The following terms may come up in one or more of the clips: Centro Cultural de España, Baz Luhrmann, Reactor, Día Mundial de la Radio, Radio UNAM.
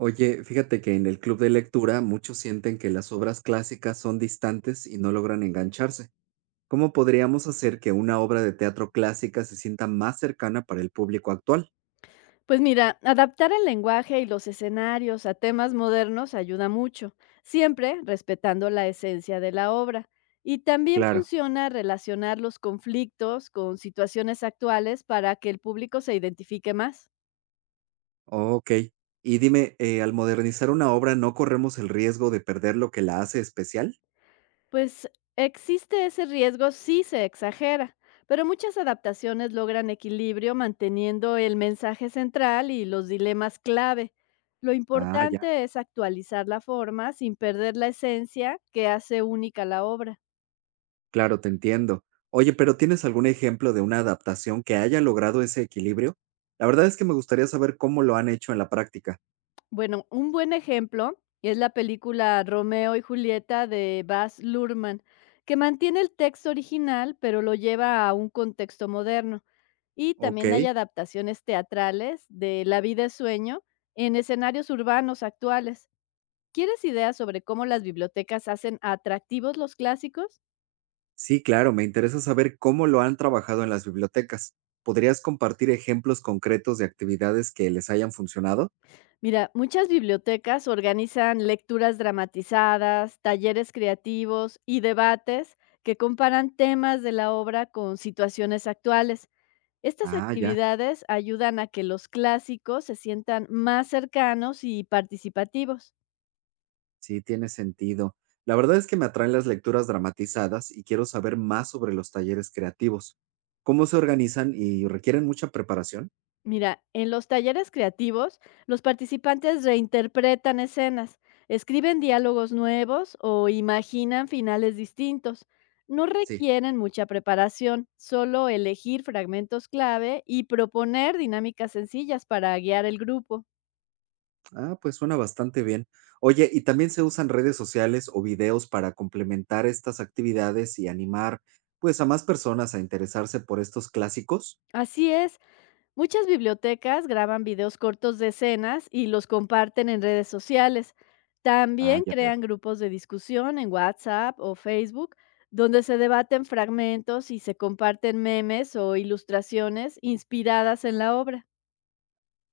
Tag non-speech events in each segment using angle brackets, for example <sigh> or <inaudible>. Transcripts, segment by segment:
Oye, fíjate que en el club de lectura muchos sienten que las obras clásicas son distantes y no logran engancharse. ¿Cómo podríamos hacer que una obra de teatro clásica se sienta más cercana para el público actual? Pues mira, adaptar el lenguaje y los escenarios a temas modernos ayuda mucho, siempre respetando la esencia de la obra. Y también Claro. funciona relacionar los conflictos con situaciones actuales para que el público se identifique más. Ok. Y dime, al modernizar una obra, ¿no corremos el riesgo de perder lo que la hace especial? Pues existe ese riesgo si se exagera, pero muchas adaptaciones logran equilibrio manteniendo el mensaje central y los dilemas clave. Lo Ah, ya. importante es actualizar la forma sin perder la esencia que hace única la obra. Claro, te entiendo. Oye, pero ¿tienes algún ejemplo de una adaptación que haya logrado ese equilibrio? La verdad es que me gustaría saber cómo lo han hecho en la práctica. Bueno, un buen ejemplo es la película Romeo y Julieta de Baz Luhrmann, que mantiene el texto original pero lo lleva a un contexto moderno. Y Ok. también hay adaptaciones teatrales de La vida es sueño en escenarios urbanos actuales. ¿Quieres ideas sobre cómo las bibliotecas hacen atractivos los clásicos? Sí, claro, me interesa saber cómo lo han trabajado en las bibliotecas. ¿Podrías compartir ejemplos concretos de actividades que les hayan funcionado? Mira, muchas bibliotecas organizan lecturas dramatizadas, talleres creativos y debates que comparan temas de la obra con situaciones actuales. Estas Ah, ya, actividades ayudan a que los clásicos se sientan más cercanos y participativos. sí, tiene sentido. La verdad es que me atraen las lecturas dramatizadas y quiero saber más sobre los talleres creativos. ¿Cómo se organizan y requieren mucha preparación? Mira, en los talleres creativos, los participantes reinterpretan escenas, escriben diálogos nuevos o imaginan finales distintos. No Sí. requieren mucha preparación, solo elegir fragmentos clave y proponer dinámicas sencillas para guiar el grupo. Ah, pues suena bastante bien. Oye, ¿y también se usan redes sociales o videos para complementar estas actividades y animar, pues, a más personas a interesarse por estos clásicos? Así es, muchas bibliotecas graban videos cortos de escenas y los comparten en redes sociales. Ah, También ya veo. crean grupos de discusión en WhatsApp o Facebook, donde se debaten fragmentos y se comparten memes o ilustraciones inspiradas en la obra.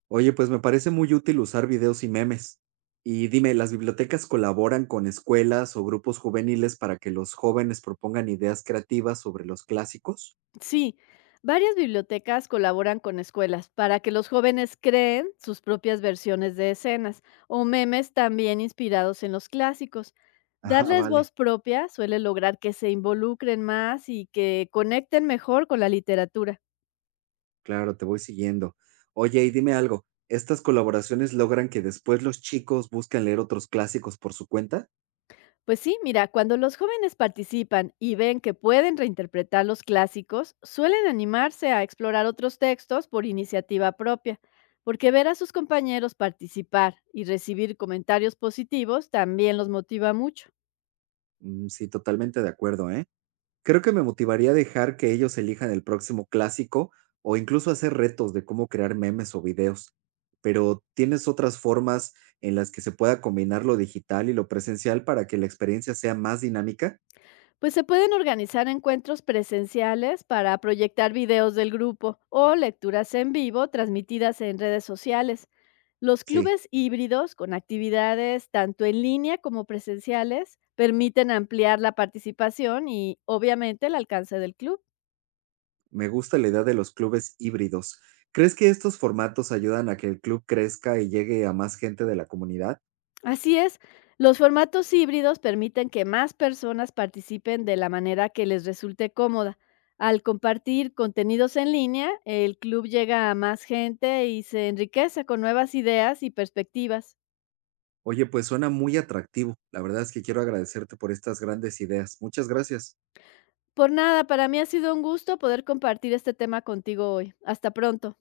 Oye, pues me parece muy útil usar videos y memes. Y dime, ¿las bibliotecas colaboran con escuelas o grupos juveniles para que los jóvenes propongan ideas creativas sobre los clásicos? Sí, varias bibliotecas colaboran con escuelas para que los jóvenes creen sus propias versiones de escenas o memes también inspirados en los clásicos. <laughs> Ah, Darles vale, voz propia suele lograr que se involucren más y que conecten mejor con la literatura. claro, te voy siguiendo. Oye, y dime algo, ¿estas colaboraciones logran que después los chicos busquen leer otros clásicos por su cuenta? Pues sí, mira, cuando los jóvenes participan y ven que pueden reinterpretar los clásicos, suelen animarse a explorar otros textos por iniciativa propia, porque ver a sus compañeros participar y recibir comentarios positivos también los motiva mucho. Mm, sí, totalmente de acuerdo, ¿eh? Creo que me motivaría a dejar que ellos elijan el próximo clásico o incluso hacer retos de cómo crear memes o videos. Pero ¿tienes otras formas en las que se pueda combinar lo digital y lo presencial para que la experiencia sea más dinámica? Pues se pueden organizar encuentros presenciales para proyectar videos del grupo o lecturas en vivo transmitidas en redes sociales. Los Sí, clubes híbridos, con actividades tanto en línea como presenciales, permiten ampliar la participación y obviamente el alcance del club. me gusta la idea de los clubes híbridos. ¿Crees que estos formatos ayudan a que el club crezca y llegue a más gente de la comunidad? Así es, los formatos híbridos permiten que más personas participen de la manera que les resulte cómoda. Al compartir contenidos en línea, el club llega a más gente y se enriquece con nuevas ideas y perspectivas. Oye, pues suena muy atractivo. La verdad es que quiero agradecerte por estas grandes ideas. Muchas gracias. Por nada, para mí ha sido un gusto poder compartir este tema contigo hoy. Hasta pronto.